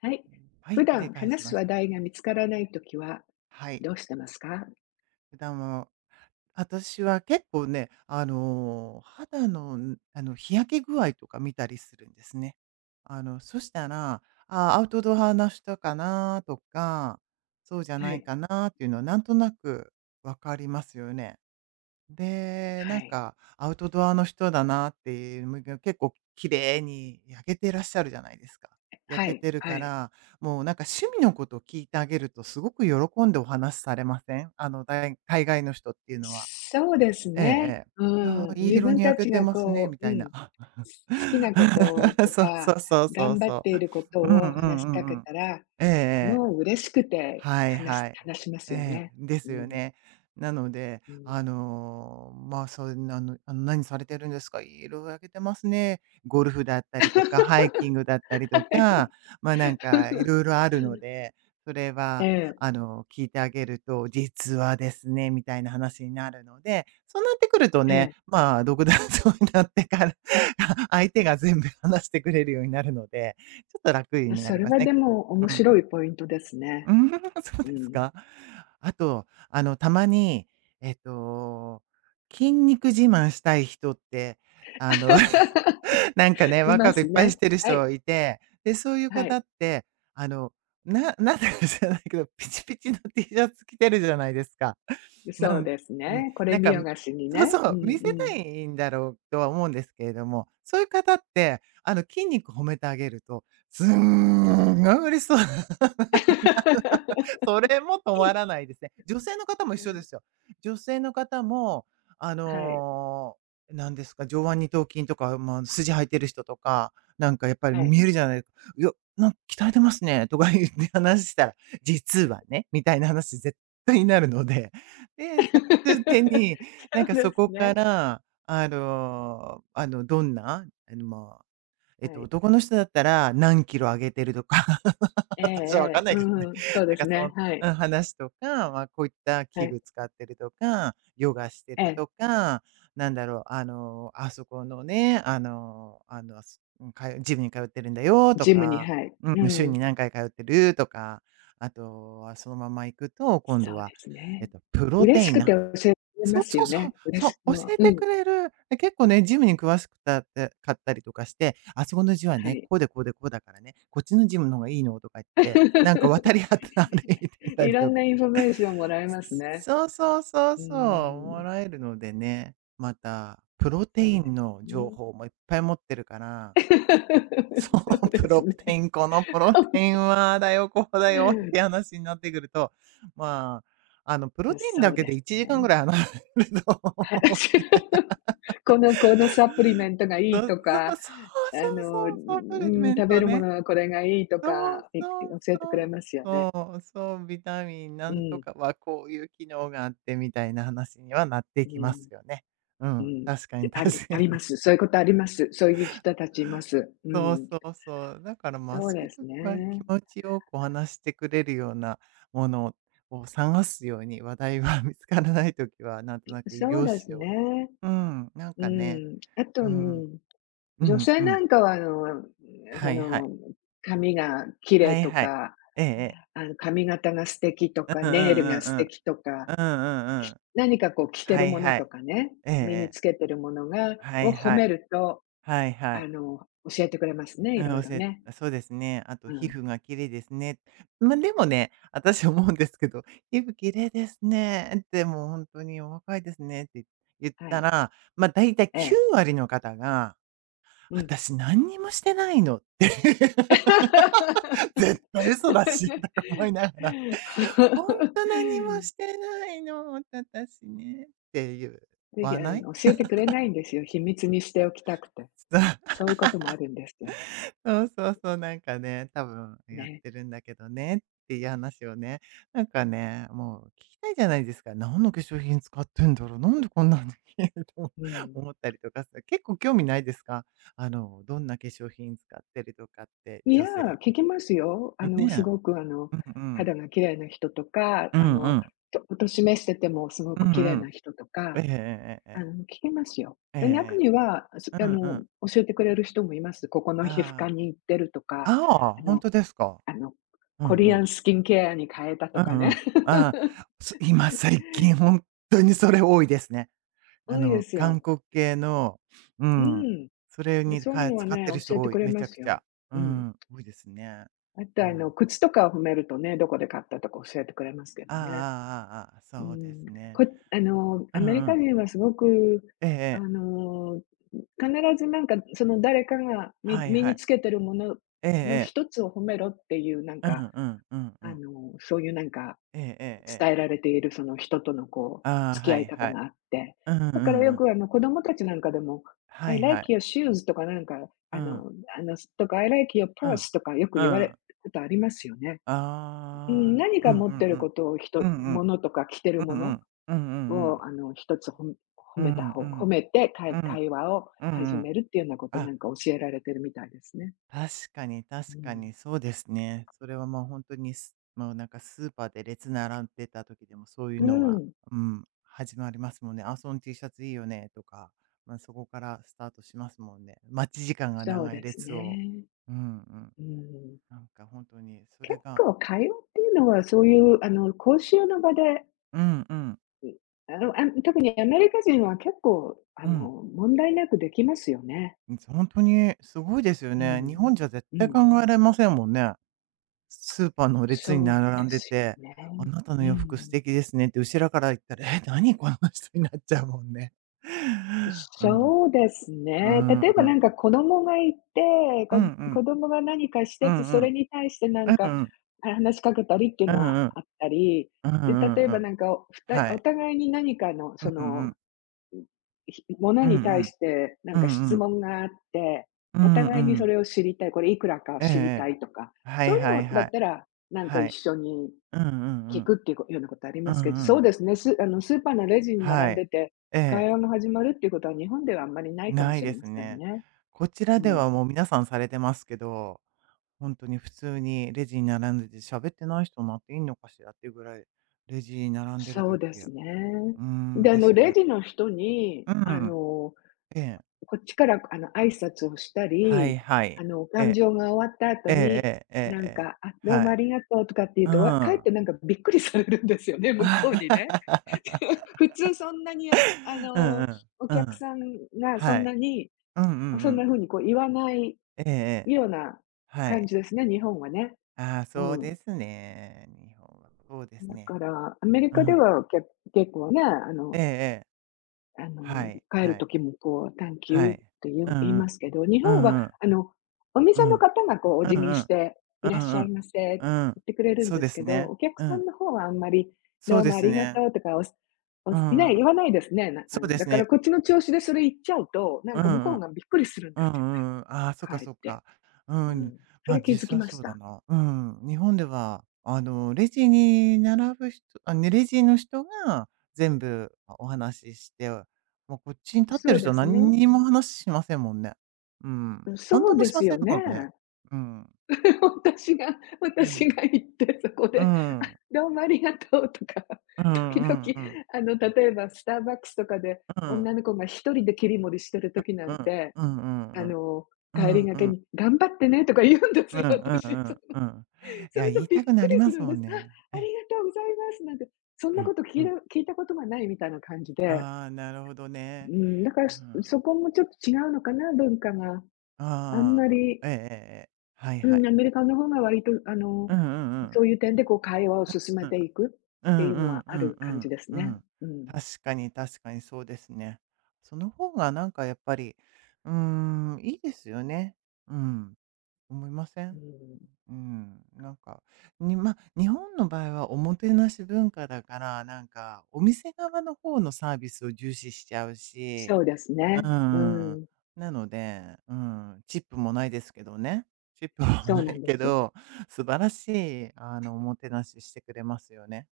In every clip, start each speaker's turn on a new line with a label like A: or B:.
A: はい。
B: は
A: 普
B: い、お願
A: 段
B: いし
A: 話す
B: ます。
A: 話題が見つからないときは、
B: はい。
A: どうしてますか？
B: 普段は、私は結構ね、肌の、日焼け具合とか見たりするんですね。そしたら、あ、アウトドアな人かなとか、そうじゃ
A: は
B: ない
A: い、
B: かなっていうのはなんとなくわかりますよね。で、
A: は
B: なん
A: い、
B: かアウトドアの人だなっていう、結構綺麗に焼けてらっしゃるじゃないですか。焼
A: は
B: けて
A: い、
B: る
A: は
B: か
A: い。
B: ら、もうなんか趣味のことを聞いてあげるとすごく喜んでお話しされません？海外の人っていうのは。
A: そうです
B: ええ
A: ね。
B: え
A: う
B: え。「ああ、
A: ん。
B: いい
A: 自
B: 色
A: 分
B: に
A: た
B: 焼け
A: ち
B: て
A: が
B: ますね」
A: こ
B: み
A: う、う
B: たいな。
A: ん、好きなこと と
B: そうそ
A: か、
B: うそうそう
A: 頑張っ
B: そ
A: ていること
B: う。うんう
A: を
B: ん
A: 話
B: う
A: しかけ
B: んうん。
A: たら、
B: ええええ。
A: もう嬉しくて
B: はい
A: 話
B: は
A: し
B: い。
A: 話します
B: え
A: よ
B: え、
A: ね。
B: で
A: う
B: すよ
A: ん、
B: ね。なので、
A: うん。
B: まあ、そうなの「何されてるんですか？色々やげてますね」ゴルフだった りとか、ハイキング
A: は
B: だったりとか、
A: い。
B: ま、なんかい ろいろあるので、それ
A: え
B: は、
A: え、
B: 聞いてあげると「実はですね」みたいな話になるので、そうなってくると
A: え
B: ね、まあ、独断 そうになってから、相手が全部話してくれるようになるので、ちょっと楽に
A: え。
B: な
A: そ
B: り
A: れ
B: ます
A: はで
B: ね。
A: も面
B: うんう
A: 白
B: ん。
A: いポイントです
B: う
A: ね。
B: ーん、そう
A: う
B: です
A: ん。
B: か。あと、たまに、えっと、筋肉自慢したい人って、あの、なんかね、
A: い
B: ワークア
A: ま
B: ウトいっ
A: す
B: ぱいし
A: ね。
B: てる
A: はい、
B: 人いて、で、そういう
A: は
B: 方
A: い。
B: って、あの、なんだか知らないけど、ピチピチの T シャツ着てるじゃないですか。
A: そ
B: な
A: う
B: ん、
A: です
B: うん、
A: ね。これ
B: なん
A: 見
B: か、
A: よがしに
B: そう
A: ね。
B: そ
A: うん
B: う、
A: う
B: 見せた
A: ん。
B: いんだろうとは思うんですけれども、そういう方って、筋肉褒めてあげると、すんごい嬉しそう。それも止まらないですね。女性の方も一緒ですよ。女性の方も、あ
A: はい、
B: のなんですか、上腕二頭筋とか、まあ、筋履いてる人とか、なんかやっぱり
A: はい。
B: 見えるじゃないですか「いや、なんか鍛えてますね」とか言って話したら「実はね」みたいな話絶対になるので。で、最終的に、な
A: そ
B: ん
A: う
B: かそ
A: で
B: こ
A: す
B: か
A: ね。
B: ら、どんな、まあ、
A: はい。
B: 男の人だったら何キロ上げてるとか
A: ええ
B: 私はわか
A: え
B: ん
A: え、
B: な
A: う
B: いけ
A: ん
B: どね。
A: うん、そう
B: な
A: で
B: ん
A: す
B: か
A: ね。
B: そ
A: はい、
B: の、話とか、まあ、こういった
A: は
B: 器
A: い。
B: 具使ってるとか、ヨガして
A: え
B: る
A: え、
B: とか、なんだろう、あそこのね、すうんかよジムに通ってるんだよと
A: ジムに、
B: か、
A: はい。
B: う
A: う
B: ん、週
A: ん。
B: に何回通ってるとか、あとはそのまま行くと、今度
A: そうで
B: は、
A: すね。
B: プロテ
A: 嬉し
B: イン
A: くて教えま
B: そう
A: す
B: そ
A: よ
B: うそう、
A: ね。嬉
B: そ
A: しく
B: う、
A: も、
B: 教え
A: う
B: て
A: ん、
B: くれる。で、結構ね、ジムに詳しくたって買ったりとかして、あそこの字は
A: は
B: ね、
A: い。
B: こうでこうでこうだからね、こっちのジムの方がいいのとか言って、なんか渡り合って 歩いてた
A: い
B: り
A: ろ
B: と
A: ん
B: か。
A: なインフォメーションもらえますね。
B: そうそうそう
A: う
B: そう、も
A: ん、
B: らえるのでね、また、プロテ
A: そう
B: イ
A: で
B: ン
A: す
B: の情
A: ね。
B: 報もいっぱい持ってるから、
A: そ
B: そう、
A: うで
B: プ
A: す
B: ロ
A: ね。
B: テイン、このプロテインは、だよ、こうだよって 話になってくると、まあ、プロテイン
A: そ
B: だ
A: う
B: け
A: で
B: で
A: す
B: 1時間
A: ね。
B: ぐらい話せると
A: はい
B: 思う
A: このサプリメ ントがい
B: そ
A: い
B: う
A: と
B: そ
A: か、
B: うそう
A: う
B: そうそうサプリ
A: ん、
B: メン
A: 食べ
B: ト
A: るも
B: ね。
A: のはこれがいいと
B: そう
A: か、い
B: そう
A: 教えてく
B: そ
A: れ
B: う
A: ますよね。
B: そう、そう、ビタミンな
A: う
B: んと
A: ん、
B: かはこういう機能があってみたいな話にはなって
A: う
B: きます
A: ん、
B: よね。う
A: う
B: ん、
A: ん。
B: 確かに確か
A: ありま
B: に。
A: す。そういうことあります。そういう人たちいます。う
B: そう
A: ん。
B: そうそう。だからまあ
A: そう
B: そうい
A: で
B: う
A: す
B: 時は気
A: ね。
B: 持ちよくお話してくれるようなものを探すように話題は 見つからない時はなんとなく医
A: そう
B: 療
A: です
B: しを
A: ね。
B: うん、なん
A: う
B: かね、
A: ん。あと、
B: うん、う
A: 女
B: ん
A: 性
B: う
A: な
B: ん。
A: んかは、そ
B: はいはい。
A: の、髪が綺麗
B: はい
A: と
B: はい。
A: か、
B: ええええ。
A: 髪型が素敵と
B: う
A: か、
B: んう
A: ネイルが
B: んう
A: 素
B: んうん。
A: 敵とか、
B: うんうんうん。
A: 何かこう着て
B: は
A: る
B: い
A: もの
B: は
A: と
B: い。
A: かね、
B: えええ
A: 身に
B: え。
A: つけてるものが
B: は
A: を
B: い
A: 褒
B: は
A: め
B: い。
A: ると、
B: はいは
A: あ
B: い。
A: の、教えてくれますね、い
B: うん、
A: ろい
B: お
A: ろ
B: せ
A: ね。
B: そうですね。あと
A: う
B: 皮
A: ん、
B: 膚が綺麗ですね。ま、でもね、私思うんですけど、「皮膚綺麗ですね」でも本当にお若いですね」って言っ
A: は
B: た
A: い。
B: ら、ま、だいた
A: ええ、
B: 9割の方が、
A: うん。
B: 「私何にもしてないの」って。絶対嘘だしとか思いながら。ほんと何もしてないの、私ねって言
A: ぜひ、
B: わ
A: あ
B: ない？
A: の、教えてくれないんですよ、秘密にしておきたくて。そう いうこともあるんですよ。
B: そうそうそう、なんかね、多分やっ
A: ね。
B: てるんだけどねっていう話をね、なんかね、もう聞きたいじゃないですか。何の化粧品使ってんだろう、なんでこんなの消えると
A: うん。
B: 思ったりとか、結構興味ないですか？どんな化粧品使ってるとかって、
A: いや、
B: 女性。
A: 聞きますよ。す
B: ね。
A: ごく、
B: うんうん。
A: 肌が綺麗な人とか、
B: うんうん。
A: とおとしめしててもすご
B: う
A: く
B: ん
A: 綺麗
B: う
A: な
B: ん。
A: 人と
B: え
A: か、
B: えええええ。
A: 聞きますよ。
B: ええ
A: で、中に
B: え
A: は、す
B: え。う
A: あ
B: んう
A: の、
B: ん。
A: 教えてくれる人もいます。ここの
B: あ
A: 皮膚科
B: あ。
A: に行ってるとか、
B: ああ、
A: あ
B: 本
A: の
B: 当ですか。
A: あの、
B: うん
A: コ
B: う
A: リアン
B: ん。
A: スキンケアに変えたと
B: う
A: か
B: ん
A: ね。
B: うん。ああ、今最近本当にそれ多いですね。
A: 多いです
B: 韓
A: よ。
B: 国系のう
A: う
B: ん、
A: ん。
B: それ
A: で、
B: に
A: そういうのは
B: 使っ
A: ね、
B: てる
A: 教
B: 人
A: えて
B: 多
A: く
B: い、
A: れ
B: めち
A: ま
B: ゃく
A: す
B: ち
A: よ。
B: ゃ。う
A: うん。
B: ん、多いですね。
A: あと、
B: うん。
A: 靴とかを褒めるとね、どこで買ったとか教えてくれますけ
B: あ
A: ど
B: ああ
A: ね。
B: あああああ、
A: う
B: そうで
A: ん、
B: すね。
A: こあの、ア
B: うん
A: メリ
B: う
A: カ
B: ん。
A: 人はすごく、
B: ええ
A: あ
B: ええ。
A: の、必ずなんか、その誰かが
B: はい
A: 身
B: は
A: に
B: い。
A: つけてるもの
B: ええ
A: の
B: ええ。
A: 一つを褒めろっていうなん
B: うん
A: か、
B: うんうんうん。
A: そういうなんか、
B: えええええ
A: 伝
B: え。
A: えられているその人とのこう、
B: ああ、
A: 付き
B: は
A: 合い
B: い
A: 方
B: はい。
A: があって、
B: うんう
A: だから
B: ん
A: よ
B: うん。
A: く子供たちなんかでも、
B: は
A: I
B: いはい。
A: like your shoes とかなんか、
B: う
A: あ
B: ん、
A: のとか、I like your
B: うん。
A: purse とかよく
B: う
A: 言われる
B: ん。
A: ことありますよね。うん、
B: ああ、
A: 何
B: う
A: か
B: んうん
A: 持
B: う
A: ってるこ
B: ん。
A: とを人
B: うんう
A: も
B: ん。
A: のとか着てる
B: う
A: も
B: んう
A: の
B: ん。うんうんう
A: を、
B: ん。
A: 一つ
B: うんう
A: 褒
B: ん。
A: めて、
B: うん。
A: 会話を
B: う
A: 始
B: んうん。
A: めるっていうようなことな
B: あ、
A: んか教えられてるみたいですね。
B: 確かに
A: う
B: 確か
A: ん。
B: にそうですね。それはもう本当に、すもうなんかスーパーで列並んでた時でもそういう
A: う
B: のが、
A: ん、
B: うん、始まりますもんね。「あ、その T シャツいいよね」とか、まあ、そこからスタートしますもんね。待ち時間が
A: そう
B: 長い
A: です
B: 列を。
A: ね。
B: うんうん。
A: うん。
B: なんか本当にそ
A: 結
B: れが
A: 構会話っていうのは、そういう、講習の場で、
B: うんうん。
A: 特にアメリカ人は結構、
B: うん。
A: 問題なくできますよね。
B: ん、ほんとにすごいですよ
A: う
B: ね。日
A: ん。
B: 本じゃ絶
A: う
B: 対考
A: ん。
B: えられませんもんね。スーパーの列に
A: そう
B: 並
A: で
B: んで
A: す
B: て、
A: よね。
B: 「あなたの
A: う
B: 洋服素
A: ん。
B: 敵ですね」って後ろから言ったら、「え、何この人」になっちゃうもんね。うん、う
A: そうです
B: ー
A: ね。
B: ん、
A: 例えば
B: う
A: な
B: ん。
A: んか子供がいて、
B: うんうんう
A: 子
B: ん。
A: 供が何かし
B: う
A: てて、
B: ん
A: そ
B: う
A: れ
B: ん。
A: に対してなん
B: うん
A: か、
B: うん。
A: 話しかけたりっていう
B: うん
A: のは
B: うん。
A: あったり、
B: うんう
A: で、例
B: ん
A: え
B: う
A: ば
B: ん。
A: なんか、おふた
B: は
A: お
B: い。
A: 互いに何かのそ
B: うんう
A: の、
B: ん。
A: もの
B: うんう
A: に対し
B: ん。
A: てなん
B: う
A: か
B: ん
A: 質
B: うん。
A: 問があって、
B: う
A: お
B: んう
A: 互いにそ
B: ん。
A: れを知りたい、これいくらか
B: えええ
A: 知りたい
B: え。
A: とか、
B: は
A: そう
B: い
A: いう
B: は
A: の
B: い
A: だ
B: は
A: っ
B: い。
A: たら、なんか
B: は
A: 一
B: い。
A: 緒に
B: うんうんう
A: 聞く
B: ん。
A: っていうようなことあり
B: う
A: ますけど、そ
B: んう
A: うで
B: ん。
A: すね、スーパーのレジに並
B: は
A: ん
B: い。
A: でて、
B: え
A: 会
B: え。
A: 話が始まるっていうことは日本ではあんまりないかも
B: ない
A: しれ
B: で
A: ま
B: す
A: せん
B: ね。
A: ね。
B: こちら
A: う
B: で
A: ん。
B: はもう皆さんされてますけど、本当に普通にレジに並んでて喋ってない人になっていいのかしらっていうぐらい、レジに並んでる
A: そうで
B: 時う
A: すね。
B: ーん、
A: で、
B: です
A: レ
B: ね。
A: ジの人に、
B: うん。ええ。
A: こっちから、挨拶をした
B: は
A: り、
B: いはい。え
A: 勘
B: え。
A: 定が終わった後
B: ええ
A: に、
B: えええ
A: なん
B: えええ。
A: か、「あ、どう
B: は
A: もあ
B: い。
A: りがとう」とかって言う
B: う
A: と、かえって
B: ん。
A: なんかびっくりされるんですよね、向こうにね。普通そんなに、あ
B: うんう
A: の、
B: ん。
A: お
B: う
A: 客
B: ん。
A: さんがそ
B: は
A: ん
B: い。
A: なに、
B: うんうん
A: そ
B: う
A: んな
B: ん。
A: 風にこう言わないい
B: えええ
A: う
B: え。
A: ような
B: は
A: 感
B: い。
A: じですね、日本はね。
B: ああ、
A: う
B: そう
A: ん。
B: ですね。日本はそうです
A: だ
B: ね。
A: から、アメリ
B: う
A: カで
B: ん。
A: は結構ね、
B: ええええ。
A: あ
B: は
A: の、
B: い、
A: 帰る
B: はい、
A: 時もこう、「Thank
B: は
A: you」っ
B: い。
A: て
B: う
A: 言い
B: んう
A: ま
B: ん。
A: すけど、日
B: う
A: 本は
B: んうん。
A: あの、お
B: う
A: 店の
B: ん。
A: 方がこうお
B: うん
A: 辞儀
B: う
A: し
B: ん。
A: て、「い
B: う
A: らっし
B: んう
A: ゃい
B: ん。
A: ませ」って
B: うん。
A: 言ってくれるん
B: そう
A: で
B: で
A: すけ
B: す
A: ど、
B: ね。
A: お客
B: う
A: さん
B: ん。
A: の方はあんまり、
B: そ
A: 「ど
B: う
A: う
B: で
A: もあ
B: す
A: りが
B: ね。
A: とう」とか、おすお
B: う
A: すいな
B: んう
A: い
B: ん。
A: 言わないですね。なあ
B: そう
A: の、
B: で
A: だ
B: す
A: から
B: ね。
A: こっちの調子でそ
B: そ
A: れ言っちゃうと、なん
B: うん
A: か向こ
B: う
A: う
B: ん。
A: がびっくりするん
B: う
A: で
B: んう
A: すよね、
B: んうん。ああ、そっ
A: か
B: か
A: えっ
B: そっ
A: て。
B: か。う
A: う
B: ん。
A: ん。そ
B: ま、
A: れ気づ
B: 実
A: き
B: 際
A: まし
B: そうだ
A: た。
B: な。うん。日本では、レジに並ぶ人あ、ね、レジの人が全部、あ、お話しして、もうこっちに立って
A: そ
B: る
A: う
B: 人
A: で
B: は
A: すね。
B: 何にも話しませんもんね。うん。反
A: そ
B: 応
A: う
B: も
A: で
B: しま
A: す
B: せん
A: よ
B: もんね。
A: ね。
B: うん。う
A: 私
B: ん。
A: が行ってそこ
B: う
A: で
B: ん。
A: 「どうもありがとう」とか、
B: うんう
A: 時々、
B: んうん。
A: 例えばスターバックスとかで
B: うん。
A: 女の子が一人で切り盛りしてる時な
B: うん。
A: ん
B: うん。
A: て、
B: うんう
A: あ
B: ん
A: の、
B: う
A: 帰り
B: ん。
A: が
B: うん
A: け
B: うん。
A: に「頑張ってね」とか言うんです
B: うん
A: よ、
B: うんう
A: 私。そ
B: ん
A: の、
B: うん。い
A: そうい
B: や、
A: う
B: 言
A: の
B: い
A: びっ
B: たく
A: く
B: なり
A: り
B: ま
A: する
B: す
A: ん
B: も
A: で
B: ん
A: す。「あ、
B: ね。
A: あ
B: え。
A: りがとうございます」なんて、そん
B: う
A: なこ
B: ん
A: と
B: うん。
A: 聞いたことがないみたいな感じで、
B: ああ、なるほど
A: う
B: ね。
A: ん、だから、
B: うん。
A: そこもちょっと違うのかな、文化が。あんま
B: ああ、
A: り、
B: ええええええ。はい
A: う
B: はい。
A: ん、アメリカの方が割と、
B: うんうんう
A: そ
B: ん。
A: ういう点でこう会話を進め
B: うん。
A: ていく
B: う
A: っ
B: ん
A: ていう
B: う
A: のは
B: ん
A: あ
B: うん
A: る
B: う
A: 感じ
B: ん
A: です
B: う
A: ね。
B: ん。
A: うん。
B: 確かに確かにそうですね。その方がなんかやっぱり、いいですよね。うん、思いませ
A: う
B: ん？
A: ん。
B: うん、なんか、まあ、日本の場合はおもてなし文化だから、なんかお店側の方のサービスを重視しちゃうし。
A: そうです
B: う
A: ね。う
B: ん。
A: ん。
B: なので、うん、チップもないですけどね。チップも
A: そう
B: な
A: な
B: い
A: んで
B: け
A: すよ。
B: ど、素晴らしい、おもてなししてくれますよね、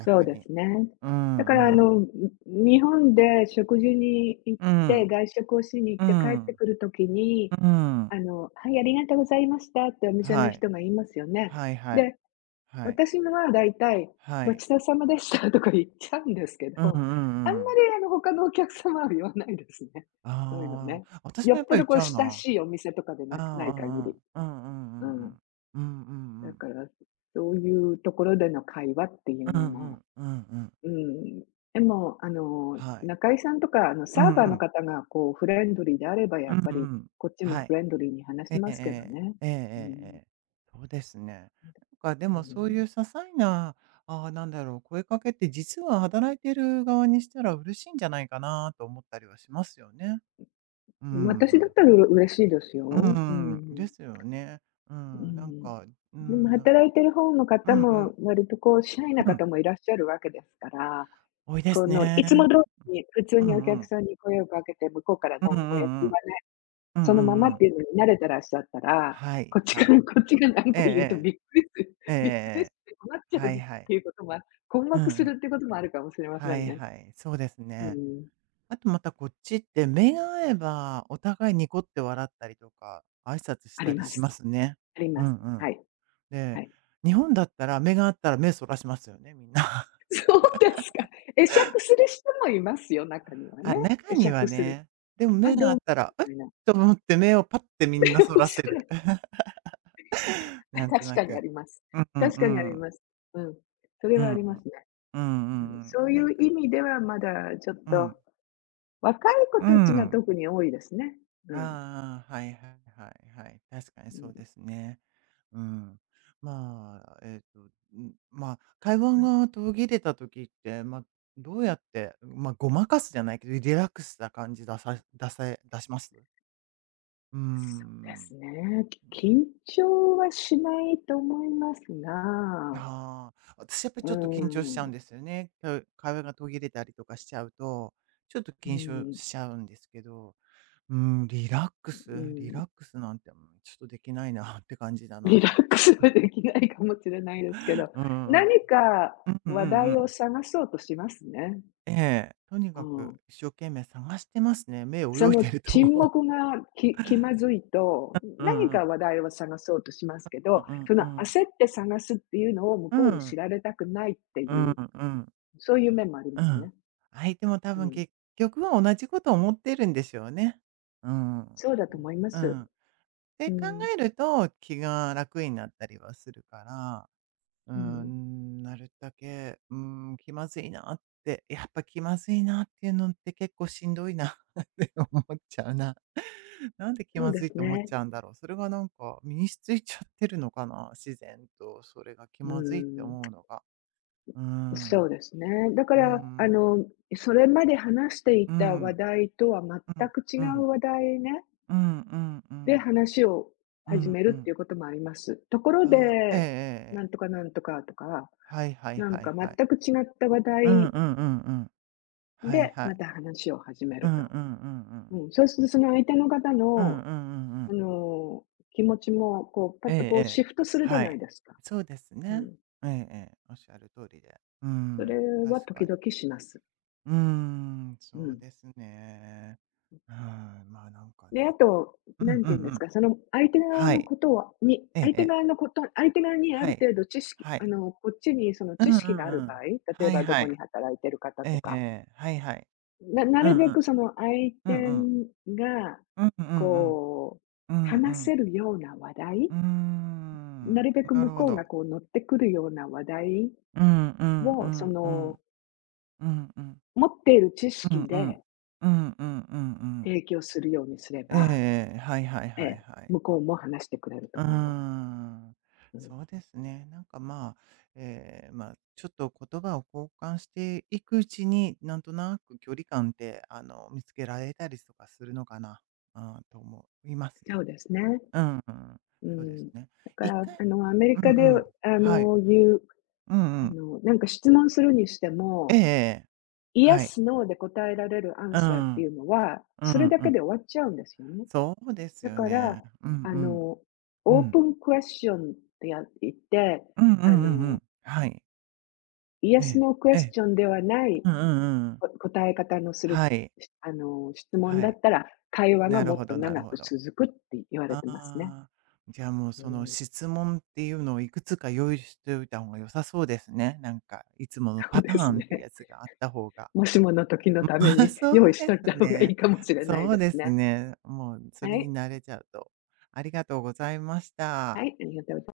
A: そうで
B: に。
A: すね。
B: うん
A: だから、
B: うん。
A: 日本で食事に行っ
B: う
A: て、
B: ん。
A: 外食をしに行っ
B: う
A: て帰って
B: ん。
A: くる時に、
B: うん。
A: 「はい、ありがとうございました」ってお店の
B: はい。
A: 人が言いますよね。
B: はいはい。
A: で
B: はい。
A: 私のは大体、
B: は
A: ごち
B: い。
A: そうさまでした とか言っちゃうんですけ
B: うんう
A: ど、あん
B: んう
A: ま
B: ん。
A: り他のお客様は言わないですね。そういうの
B: あ
A: ね。
B: あ、私
A: よ
B: もや
A: っ
B: っ
A: ぽ
B: ぱり言
A: ど
B: っ
A: こ
B: ち
A: う
B: ゃう
A: 親
B: な。
A: しいお店とかで
B: ああ、
A: ない限
B: あ
A: り。
B: あ、うんうんう
A: う
B: んう
A: ん。
B: ん。うんうんう
A: だか
B: ん。
A: ら、そういうところでの会話っていう
B: うん
A: の
B: う
A: も、
B: んうんうん。
A: うん。でも、
B: はい。
A: 仲居さんとか、
B: う
A: サー
B: ん
A: バ
B: う
A: ーの
B: ん。
A: 方がこうフレンドリーであれば、や
B: う
A: っ
B: ん
A: ぱ
B: う
A: り
B: ん。
A: こっちも
B: は
A: フ
B: い。
A: レンドリーに話
B: え
A: し
B: ええ
A: ますけど
B: え。
A: ね。
B: えええ
A: う
B: え
A: ん。
B: ええ。そうですね。なんかで
A: う
B: もそういう
A: ん。
B: 些細な、ああ、なんだろう、声かけって実は働いてる側にしたら嬉しいんじゃないかなと思ったりはしますよね。う
A: 私だっ
B: ん。
A: たら嬉しいです
B: う
A: よ。う
B: ん、
A: ん。
B: ですよね。う
A: う
B: ん、なん
A: ん。
B: か、う
A: でも
B: ん、
A: 働いてる方の
B: う
A: 方
B: んう
A: も、
B: ん、
A: 割とこうシャイな
B: うん、
A: 方もいらっしゃるわけですから、
B: 多いで
A: こ
B: す
A: のいつも
B: ね。
A: 通りに普通
B: うんう
A: にお客
B: ん。
A: さんに声をかけて、向こうから
B: うんう
A: 何も言わない、
B: んうん。う
A: そ
B: んう
A: のままっ
B: んうん。
A: ていうのに慣れてらっしゃったら、
B: はいはい。
A: こっちが何
B: え
A: か言うと
B: えええ。えええええ
A: びっくりし
B: え。
A: て困っちゃう
B: は
A: っ
B: いはい。
A: ていうことも、困
B: うんう
A: 惑す
B: ん。
A: るっていうこともあるかもしれませ
B: は
A: ん
B: い
A: ね。
B: はい、そうです
A: う
B: ね。
A: ん、
B: あとまたこっちって目が合えばお互いニコって笑ったりとか、挨拶し
A: あ
B: た
A: り
B: り
A: ま
B: しま
A: す。
B: すね。
A: あり
B: う
A: ます。
B: んうん。
A: はい、は
B: で、
A: い。
B: 日本だったら目が合ったら目そらしますよね、みんな。
A: そうですか。会釈する人もいますよ、中には
B: あ、
A: ね。
B: 中
A: 会
B: に
A: 釈
B: は
A: する、
B: ね。でも
A: あ、
B: 目
A: どう
B: が合
A: も
B: った
A: み
B: ら、えっ
A: たいな。
B: と思って目をパッてみんな そ
A: お
B: ら
A: そ
B: せ
A: ら
B: る。
A: く。あ、
B: なんと
A: 確
B: な
A: かにあ
B: く。
A: ります。
B: うんうん
A: 確かにあ
B: う
A: り
B: ん。
A: ます。うん。それ
B: う
A: はあ
B: んう
A: ります
B: ん。
A: ね。
B: う
A: うん、
B: んうん
A: そ
B: う
A: う
B: ん。
A: い
B: なん
A: う
B: か、
A: 意味ではまだちょっ
B: うん。
A: と、若い子
B: う
A: たちが
B: ん。
A: 特に多いですね。うん。
B: ああ、はいはいはいはい。確かに
A: う
B: そ
A: ん。
B: うですね。うん。まあ、えっと、まあ、会話
A: はい、
B: が途切れた時って、まあ、どうやって、まあ、ごまかすじゃないけど、リラックスした感じ出さ出せ出します？うー
A: そうです
B: ん。
A: ね。緊張はしないと思いますが、
B: ああ、私やっぱり
A: う
B: ちょっと緊張し
A: ん、
B: ちゃうん
A: う
B: ですよね。会話が途切れたりとかしちゃうと、ちょっと
A: ん、
B: 緊張
A: う
B: しちゃうんですけど、うん、リラックスリ
A: ん、
B: ラックスなんて、うん、ちょっとできないなって感じだ
A: リ
B: な。
A: ラックスはできないかもしれないですけど、
B: うんうんうん。
A: 何か
B: うんう
A: 話
B: んう
A: 題を
B: ん。
A: 探そうとしますね。
B: ええ、とに
A: う
B: かく
A: ん。
B: 一生懸命探してますね。目
A: そ
B: 泳い
A: の
B: でるとも
A: 沈
B: う。
A: 黙が気ま ずいと、
B: うん
A: 何
B: う
A: か
B: ん。
A: 話題を探そうとしますけ
B: うん
A: ど、
B: う
A: そ
B: ん
A: の
B: うん。
A: 焦って探すっていうのを向
B: う
A: こうに知
B: ん。
A: られたくないって
B: う
A: い
B: ん
A: う、
B: うん。
A: そういう面もあり
B: う
A: ます
B: ん。
A: ね。
B: 相手も多
A: う
B: 分
A: ん。
B: 結局は同じことを思ってるんでしょうね。うん。
A: そう
B: う
A: だと思います。
B: ん。で、
A: う
B: 考
A: ん。
B: えると気が楽になったりはするから、う
A: うん。
B: ん、なるだけ、うん、気まずいなって、やっぱ気まずいなっていうのって結構しんどいなって思っちゃうな。なんで気
A: そう
B: ま
A: で
B: ずい
A: す
B: と思っ
A: ね。
B: ちゃうんだろう。それがなんか身についちゃってるのかな、自然と。それが気
A: う
B: まずいって
A: ん。
B: 思うのが。うー
A: そ
B: ん。
A: うですね。だか
B: うー
A: ら、
B: ん。
A: それまで話してい
B: う
A: た話
B: ん。
A: 題とは
B: う
A: 全
B: ん。
A: く違
B: う
A: う
B: ん。
A: 話題ね、
B: うん。うん。う
A: で
B: ん。
A: 話を
B: う
A: 始
B: ん。
A: め
B: う
A: るって
B: ん。
A: いうこともあります。ところ
B: ああ、ええええ
A: で、な
B: え
A: ん
B: え。
A: とかなんとかとか
B: はいはい
A: なん
B: は
A: か
B: いはい。
A: 全く違った話
B: うん
A: 題
B: うんうんうん。
A: で、
B: はいは
A: ま
B: い。
A: た話を始め
B: う
A: る
B: んうんうん
A: と。
B: うん、
A: うん、そうするとその相手の方
B: あ、ええええええ、はいはいはいはい、うん
A: の、
B: うんうんう
A: あ
B: ん。
A: の、気持ちも、こう、パ
B: え
A: ッ
B: え
A: とこ
B: え
A: う
B: え。
A: シフトするじゃ
B: は
A: な
B: い。
A: いですか。
B: そうです
A: う
B: ね。
A: ん。
B: ええええ、おっしゃる通りで。う
A: それ
B: ん、
A: は
B: 確か
A: 時
B: に。
A: 々します。
B: うーん、
A: う
B: そう
A: ん。
B: ですね。うーん、まあ、なんか
A: で、あ
B: ね。
A: と、
B: う
A: な
B: ん
A: ん
B: う
A: て言うん
B: ん
A: で
B: う
A: す
B: ん。
A: か、その相手側
B: は
A: の
B: い。
A: ことをに、
B: ええええ。
A: 相手側にあ
B: は
A: る
B: い。
A: 程度知識、
B: はい。
A: こっちにその
B: うん
A: 知
B: う
A: 識がある
B: んう
A: 場合、
B: ん。
A: 例え
B: はい
A: ばど
B: は
A: こに
B: い。
A: 働いてる方
B: え
A: と
B: ええ
A: か、
B: え。はいはい。
A: な
B: うん
A: るべ
B: うん。
A: くその相
B: うんう
A: 手
B: ん。
A: が、
B: うんうんうん。
A: こう、
B: うんう
A: 話
B: ん。
A: せるような話題、
B: うーん、
A: なるべく
B: な
A: 向
B: るほ
A: こうが
B: ど。
A: こう乗ってくるような話題
B: うんうんう
A: を、そ
B: んうん。
A: の、
B: うんうん。
A: 持っている知
B: うん
A: 識
B: うん。
A: で
B: うんうんうんうん。
A: 提供するようにすれば、
B: ええ。はいはい
A: え
B: はい
A: え、
B: はい。
A: 向こうも話してくれると
B: うー
A: 思います。
B: ん。
A: うん、
B: そうですね。なんかまあ、ええ、まあ、ちょっと言葉を交換していくうちに、なんとなく距離感って、見つけられたりとかするのかな、うん、と思います
A: そう
B: ね。
A: ですね。
B: うんうん。
A: う
B: そうです
A: ん。だ
B: ね。
A: か
B: 一
A: ら、
B: 回。
A: アメ
B: う
A: リ
B: んう
A: カで、
B: ん。
A: あ
B: はい。
A: の、言う、
B: うんう
A: あ
B: ん。
A: の、なんか質問するにして
B: え
A: も
B: え、
A: イエ
B: はい。
A: スノーで答えられるアン
B: う
A: サーっ
B: ん。
A: ていうのは、
B: う
A: それ
B: ん
A: だ
B: う
A: け
B: ん。
A: で終わっちゃうんですよね。
B: そうです
A: だ
B: よ
A: か
B: ね。
A: ら、
B: うん
A: あ
B: うん。
A: の、
B: う
A: オー
B: ん。
A: プンクエスチョンって言って、
B: うんうんう
A: あ
B: んう
A: の、
B: ん。はい。え
A: Yes
B: え。
A: クエ
B: え
A: ス
B: え。
A: チョンではない、
B: うんうんうん。
A: 答え方のする、
B: はい。
A: 質問
B: は
A: だ
B: い。
A: ったら、会話が
B: なる
A: もっ
B: ほ
A: と
B: どなる
A: 長
B: ほ
A: く
B: ど。
A: 続くって言われ
B: あ
A: てますね。
B: あ、じゃあもう
A: う
B: その
A: ん、
B: 質問っていうのをいくつか用意しておいた方が良さそうですね。なんかいつもの
A: そ
B: パ
A: う
B: タ
A: です
B: ーンって
A: ね。
B: やつがあった方が。
A: もしもの時のた め
B: あ、
A: に用
B: そ
A: 意
B: う
A: しと
B: で
A: い
B: す
A: た方がい
B: ね。
A: いかもしれない
B: そ
A: で
B: うで
A: す
B: す
A: ね。
B: ね。もうそ
A: は
B: れ
A: い、
B: に慣れちゃうと。ありがとうございまし
A: は
B: た。
A: い、ありがとうございます。